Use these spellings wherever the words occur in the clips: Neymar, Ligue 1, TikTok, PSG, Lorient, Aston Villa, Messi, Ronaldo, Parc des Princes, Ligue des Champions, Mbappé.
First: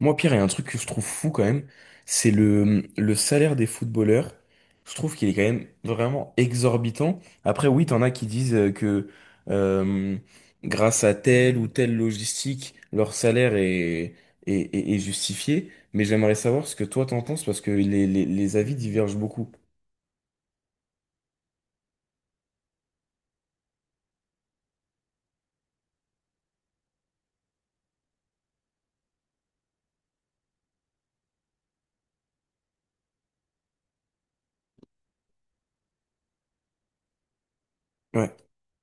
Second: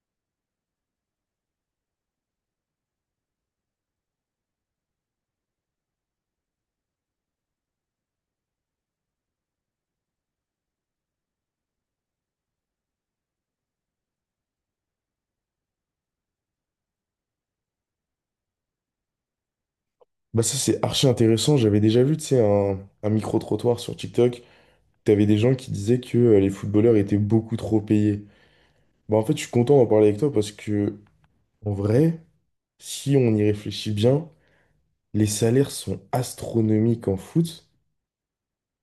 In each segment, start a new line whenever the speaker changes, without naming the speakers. Moi, Pierre, il y a un truc que je trouve fou quand même, c'est le salaire des footballeurs. Je trouve qu'il est quand même vraiment exorbitant. Après, oui, t'en as qui disent que euh, grâce à telle ou telle logistique, leur salaire est justifié. Mais j'aimerais savoir ce que toi t'en penses parce que les avis divergent beaucoup.
Bah ça c'est archi intéressant, j'avais déjà vu tu sais, un micro-trottoir sur TikTok, t'avais des gens qui disaient que les footballeurs étaient beaucoup trop payés. Bah en fait je suis content d'en parler avec toi parce que en vrai, si on y réfléchit bien, les salaires sont astronomiques en foot,
Ouais.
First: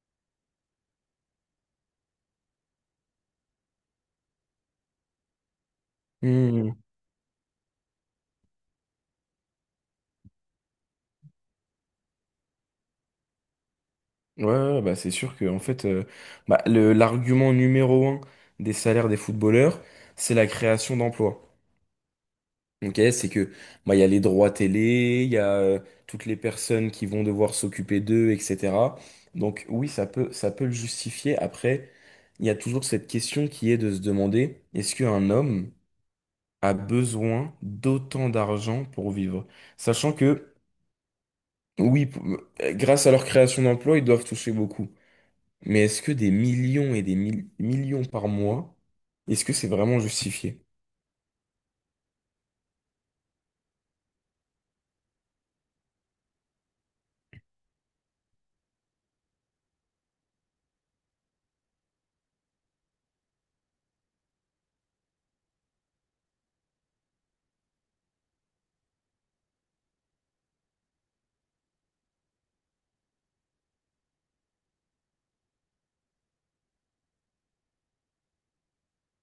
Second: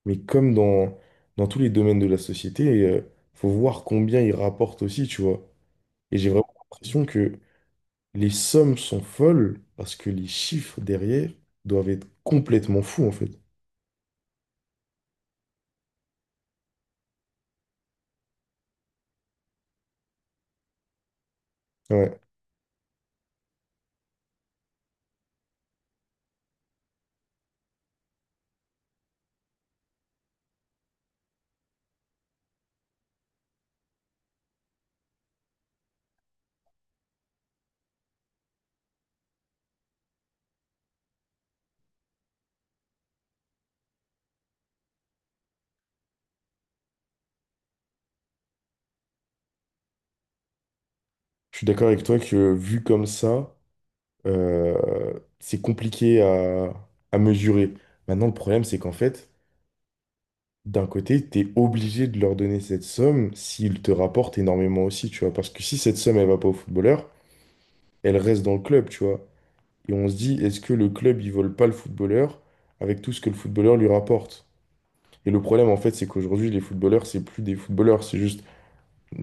mais comme dans tous les domaines de la société, faut voir combien ils rapportent aussi, tu vois. Et j'ai vraiment
Hmm.
l'impression que les sommes sont folles parce que les chiffres derrière doivent être complètement fous en fait.
Ouais, ouais, bah c'est sûr que en fait, l'argument numéro un des salaires des footballeurs, c'est la création d'emplois.
Ouais.
Ok, c'est que bah, il y a les droits télé, il y a toutes les personnes qui vont devoir s'occuper d'eux, etc. Donc oui, ça peut le justifier. Après, il y a toujours cette question qui est de se demander, est-ce qu'un homme a besoin d'autant d'argent pour vivre? Sachant que, oui, grâce à leur création d'emplois, ils doivent toucher beaucoup. Mais est-ce que des millions et des millions par mois, est-ce que c'est vraiment justifié?
Je suis d'accord avec toi que vu comme ça, c'est compliqué à mesurer. Maintenant, le problème, c'est qu'en fait, d'un côté, tu es obligé de leur donner cette somme s'ils te rapportent énormément aussi, tu vois. Parce que si cette somme, elle va pas au footballeur, elle reste dans le club, tu vois. Et on se dit, est-ce que le club, il vole pas le footballeur avec tout ce que le footballeur lui rapporte? Et le problème, en fait, c'est qu'aujourd'hui, les footballeurs, c'est plus des footballeurs, c'est juste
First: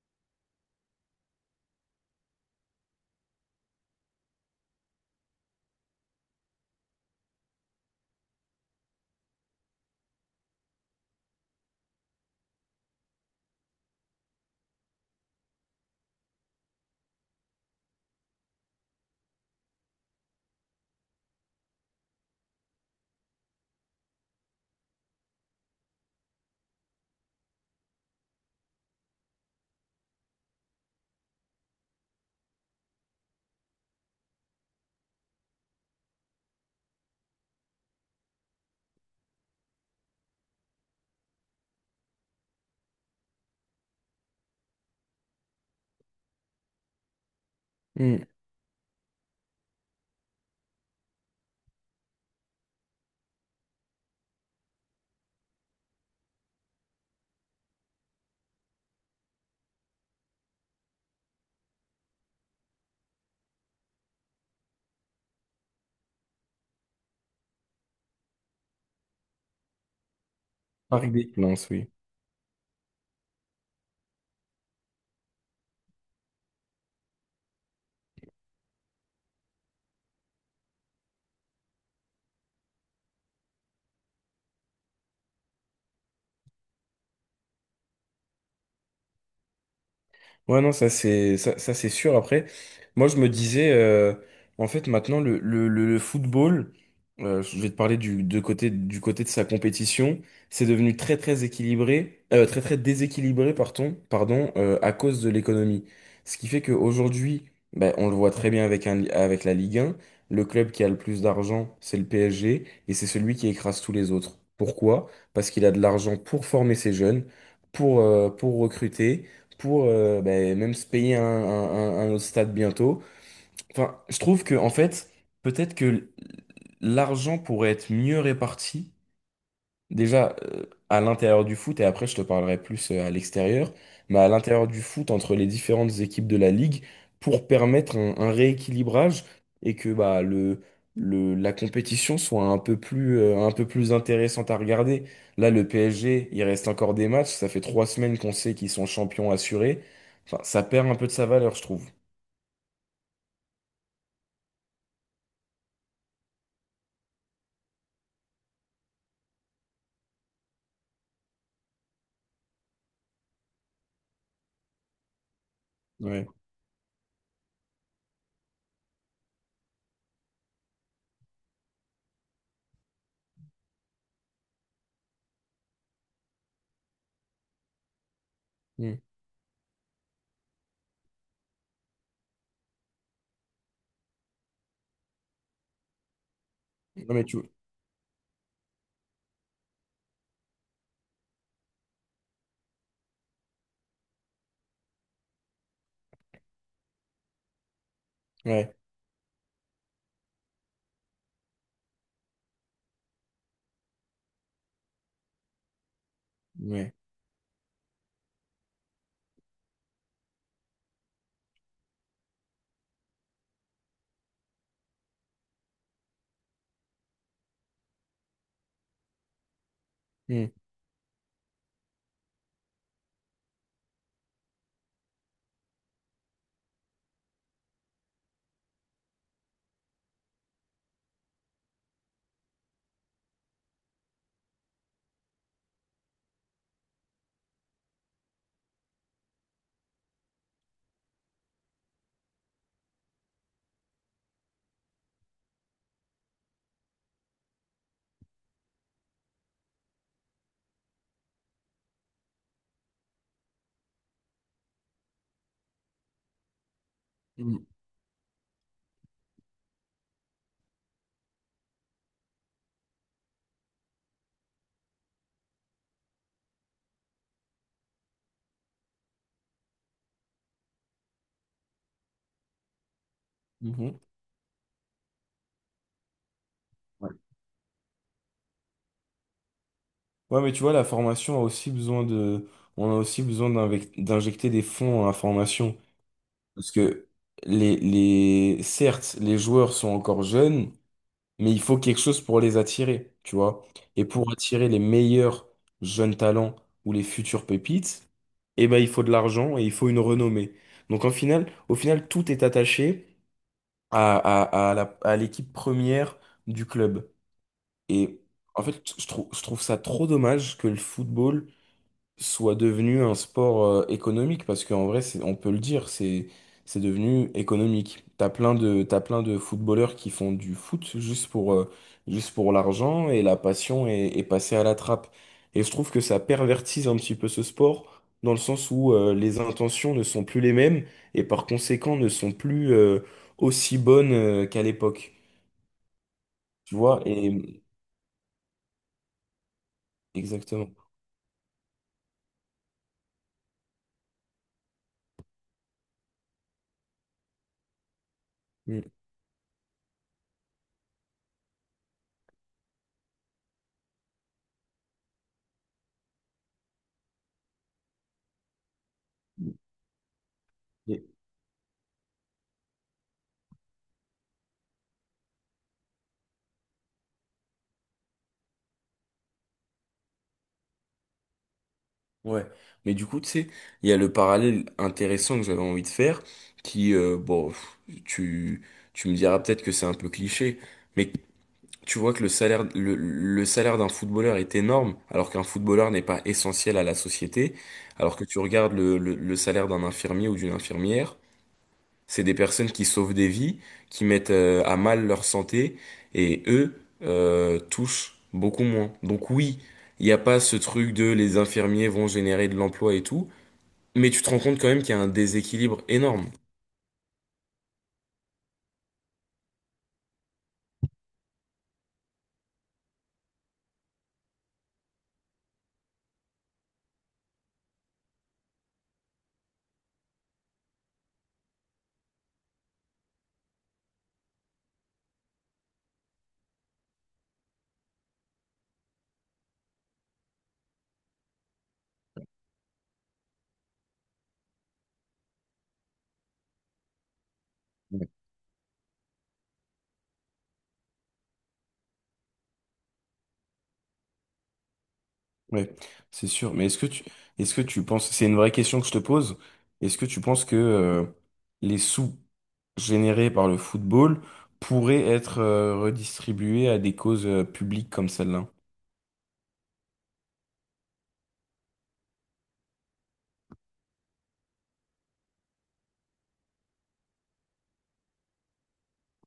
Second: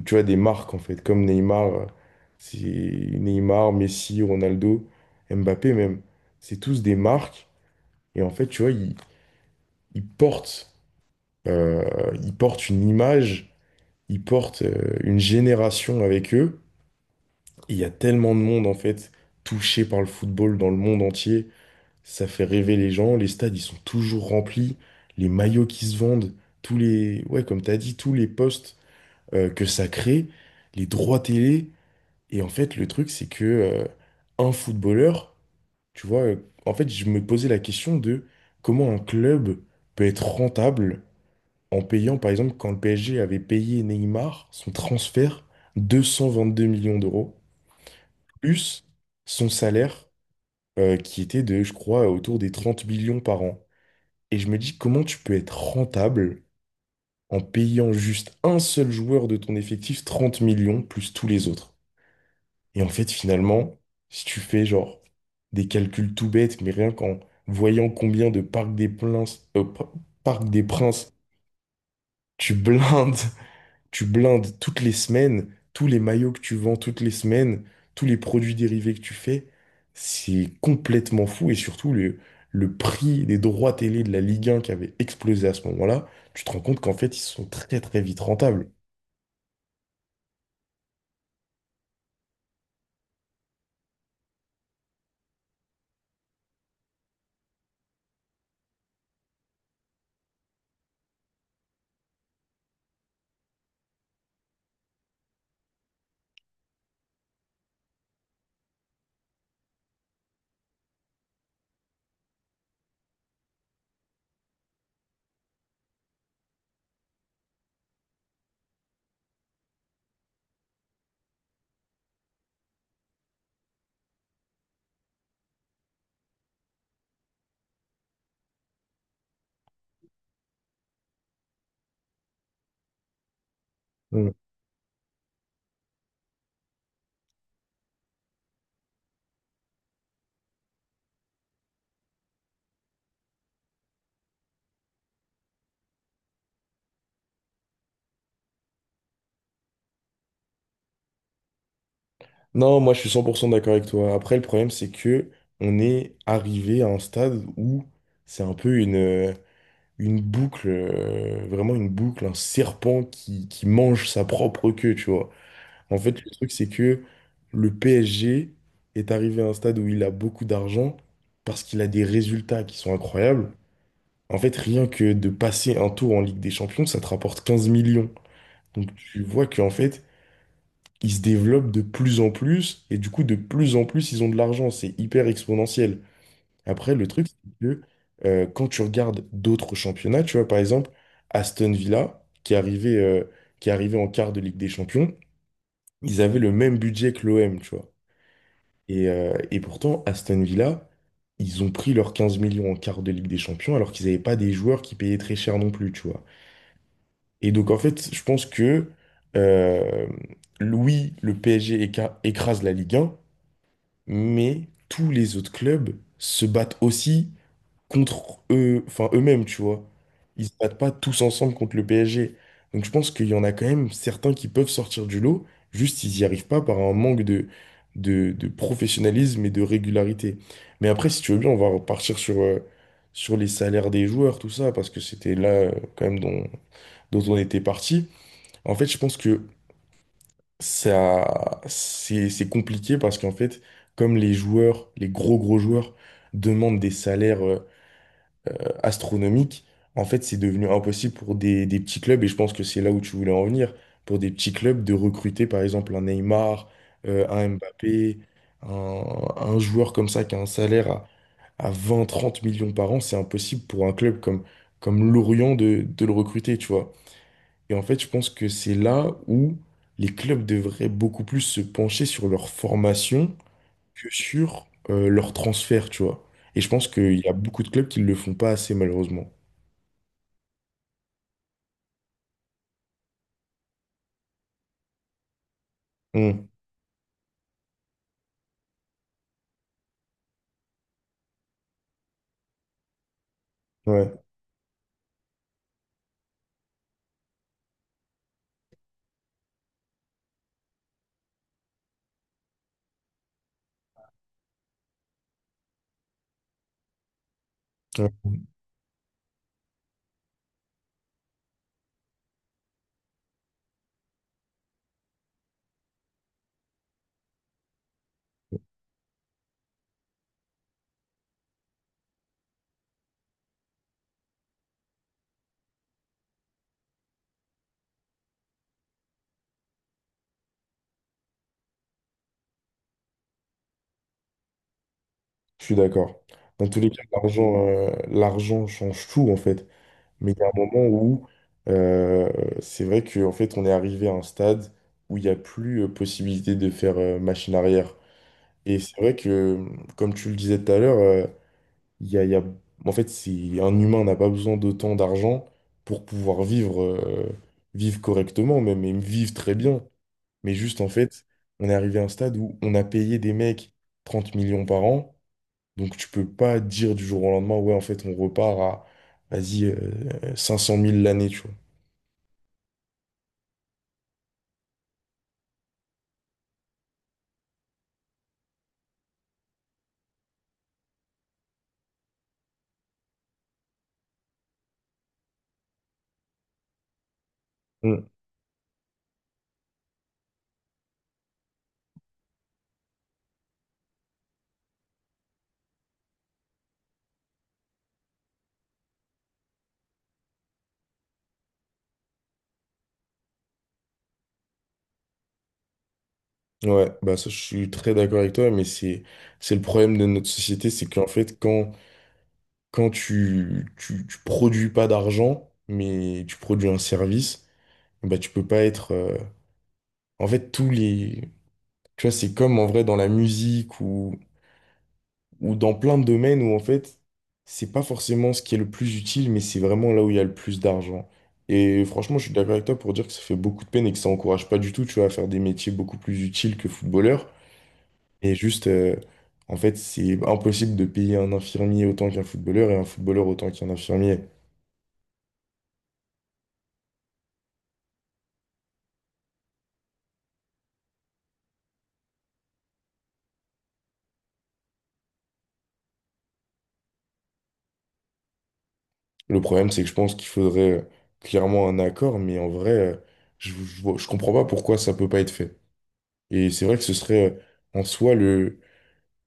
tu vois, des marques en fait, comme Neymar, c'est Neymar, Messi, Ronaldo, Mbappé même. C'est tous des marques et en fait, tu vois, ils portent, euh, ils portent une image, ils portent une génération avec eux. Et il y a tellement de monde en fait touché par le football dans le monde entier, ça fait rêver les gens. Les stades, ils sont toujours remplis, les maillots qui se vendent, ouais, comme tu as dit, tous les postes que ça crée, les droits télé. Et en fait, le truc, c'est que un footballeur, tu vois, en fait, je me posais la question de comment un club peut être rentable en payant, par exemple, quand le PSG avait payé Neymar son transfert 222 millions d'euros,
Hmm.
plus son salaire qui était de, je crois, autour des 30 millions par an. Et je me dis, comment tu peux être rentable en payant juste un seul joueur de ton effectif 30 millions plus tous les autres? Et en fait, finalement, si tu fais genre des calculs tout bêtes, mais rien qu'en voyant combien de Parc des Princes, Parc des
Par
Princes,
des plaintes, oui.
tu blindes, tu blindes toutes les semaines, tous les maillots que tu vends toutes les semaines, tous les produits dérivés que tu fais, c'est complètement fou. Et surtout, le prix des droits télé de la Ligue 1 qui avait explosé à ce moment-là, tu te rends compte qu'en fait, ils sont très très vite rentables.
Ouais, non, ça c'est ça, c'est sûr. Après, moi je me disais, en fait, maintenant le football, je vais te parler de côté, du côté de sa compétition, c'est devenu très très déséquilibré, pardon, à cause de l'économie. Ce qui fait qu'aujourd'hui, ben, on le voit très bien avec la Ligue 1, le club qui a le plus d'argent, c'est le PSG, et c'est celui qui écrase tous les autres. Pourquoi? Parce qu'il a de l'argent pour former ses jeunes, pour recruter pour ben, même se payer un autre stade bientôt. Enfin, je trouve que en fait, peut-être que l'argent pourrait être mieux réparti. Déjà, à l'intérieur du foot, et après je te parlerai plus à l'extérieur, mais à l'intérieur du foot, entre les différentes équipes de la ligue, pour permettre un rééquilibrage et que bah, la compétition soit un peu plus intéressante à regarder. Là, le PSG, il reste encore des matchs, ça fait trois semaines qu'on sait qu'ils sont champions assurés. Enfin, ça perd un peu de sa valeur, je trouve.
Non, moi je suis 100% d'accord avec toi. Après, le problème, c'est que on est arrivé à un stade où c'est un peu une boucle, vraiment une boucle, un serpent qui mange sa propre queue, tu vois. En fait,
Ouais.
le truc, c'est que le PSG est arrivé à un stade où il a beaucoup d'argent parce qu'il a des résultats qui sont incroyables. En fait, rien que de passer un tour en Ligue des Champions, ça te rapporte 15 millions. Donc
Mm.
tu vois qu'en fait, ils se développent de plus en plus, et du coup, de plus en plus, ils ont de l'argent. C'est hyper exponentiel. Après, le
Non, mais
truc,
tu...
c'est que quand tu regardes d'autres championnats, tu vois, par exemple, Aston Villa, qui est arrivé en quart de Ligue des Champions, ils avaient le même budget que l'OM, tu vois.
Ouais.
Et pourtant, Aston Villa, ils ont pris leurs 15 millions en quart de Ligue des Champions, alors qu'ils n'avaient pas des joueurs qui payaient très cher non plus, tu vois.
Ouais.
Et donc, en fait, je pense que, euh, oui, le PSG écrase la Ligue 1, mais tous les autres clubs se battent aussi contre eux, enfin eux-mêmes, tu vois. Ils se
Mm.
battent pas tous ensemble contre le PSG. Donc je pense qu'il y en a quand même certains qui peuvent sortir du lot, juste ils n'y arrivent pas par un manque de professionnalisme et de régularité. Mais après, si tu veux bien, on va repartir sur les salaires des joueurs, tout ça, parce que c'était là quand même dont on était parti. En fait, je pense que ça, c'est compliqué parce qu'en fait, comme les joueurs, les gros gros joueurs demandent des salaires astronomiques, en fait, c'est devenu impossible pour des petits clubs, et je pense que c'est là où tu voulais en venir, pour des petits clubs de recruter par exemple un Neymar, un
Mm.
Mbappé, un joueur comme ça qui a un salaire à 20-30 millions par an, c'est impossible pour un club comme Lorient de le recruter, tu vois. Et en fait, je pense que c'est là où les clubs devraient beaucoup plus se pencher sur leur formation
Mhm.
que sur leur transfert, tu vois. Et je pense qu'il y a beaucoup de clubs qui ne le font pas assez, malheureusement.
Ouais, mais tu vois, la formation a aussi besoin de, on a aussi besoin d'injecter des fonds à la formation.
Mmh.
Parce que certes, les joueurs sont encore jeunes, mais il faut quelque chose pour les attirer, tu vois. Et
Ouais,
pour attirer les meilleurs jeunes talents ou les futurs pépites, eh ben, il faut de l'argent et il faut une renommée. Donc, au final, tout est attaché à l'équipe première du club.
ouais.
Et en fait, je trouve ça trop dommage que le football soit devenu un sport économique parce qu'en vrai c'est on peut le dire c'est devenu économique. T'as plein de footballeurs qui font du foot juste pour l'argent et la passion est passée à la trappe. Et je trouve que ça pervertise un petit peu ce sport dans le sens où les intentions ne sont plus les mêmes et par conséquent ne sont plus aussi bonnes qu'à l'époque.
Je suis d'accord. Dans
Tu
tous les
vois?
cas,
Et
l'argent change tout, en fait. Mais il y a un
exactement.
moment où euh, c'est vrai qu'en fait, on est arrivé à un stade où il n'y a plus possibilité de faire machine arrière. Et c'est vrai que, comme tu le disais tout à l'heure, Il y a, il y a- en fait, un humain n'a pas besoin d'autant d'argent pour pouvoir vivre, vivre correctement, même, et vivre très bien. Mais juste, en
Mm.
fait, on est arrivé à un stade où on a payé des mecs 30 millions par an. Donc, tu peux pas dire du jour au lendemain, ouais, en fait, on repart à, vas-y, 500 000 l'année, tu vois.
Ouais, mais du coup, tu sais, il y a le parallèle intéressant que j'avais envie de faire, qui, bon, pff, tu, tu me diras peut-être que c'est un peu cliché, mais tu vois que le salaire d'un footballeur est énorme, alors qu'un footballeur n'est pas essentiel à la société,
Mm.
alors que tu regardes le salaire d'un infirmier ou d'une infirmière, c'est des personnes qui sauvent des vies, qui mettent à mal leur santé et eux touchent beaucoup moins. Donc oui, il n'y a pas ce truc de les infirmiers vont générer de l'emploi et tout, mais tu te rends compte quand même qu'il y a un déséquilibre énorme.
Ouais, bah ça, je suis très d'accord avec toi, mais c'est le problème de notre société, c'est qu'en fait, quand tu produis pas d'argent, mais tu produis un service, bah, tu peux pas être. En fait, tous les. Tu vois, c'est comme en vrai dans la musique ou dans plein de domaines où en fait, c'est pas forcément ce qui est le plus utile, mais c'est vraiment là où il y a le plus d'argent. Et franchement, je suis d'accord avec toi pour dire que ça fait beaucoup de peine et que ça encourage pas du tout, tu vois, à faire des métiers beaucoup plus utiles que footballeur.
Ouais.
Et juste, en fait, c'est impossible de payer un infirmier autant qu'un footballeur et un footballeur autant qu'un infirmier.
Ouais, c'est sûr. Mais est-ce que tu penses, c'est une vraie question que je te pose, est-ce que tu penses que les sous générés par le football pourraient être redistribués à des causes publiques comme celle-là?
Le problème, c'est que je pense qu'il faudrait clairement un accord, mais en vrai, je comprends pas pourquoi ça peut pas être fait. Et c'est vrai que ce serait en soi le,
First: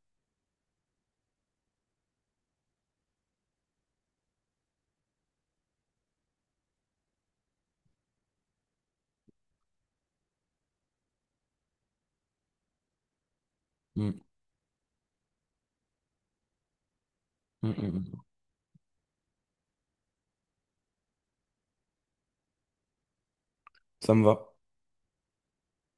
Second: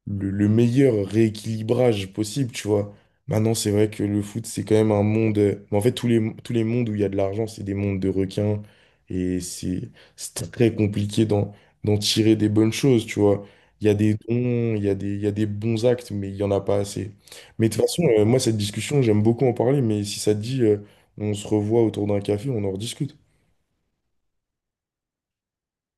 le, le meilleur rééquilibrage possible, tu vois. Maintenant, c'est vrai que le foot, c'est quand même un monde. Mais en fait, tous les mondes où il y a de l'argent, c'est des mondes de requins. Et c'est très compliqué d'en tirer des bonnes choses, tu vois. Il y a des
Mm,
dons, il y a des bons actes, mais il n'y en a pas assez. Mais
mm,
de toute façon,
mm.
moi, cette discussion, j'aime beaucoup en parler. Mais si ça te dit, on se revoit autour d'un café, on en rediscute.
Ça me va.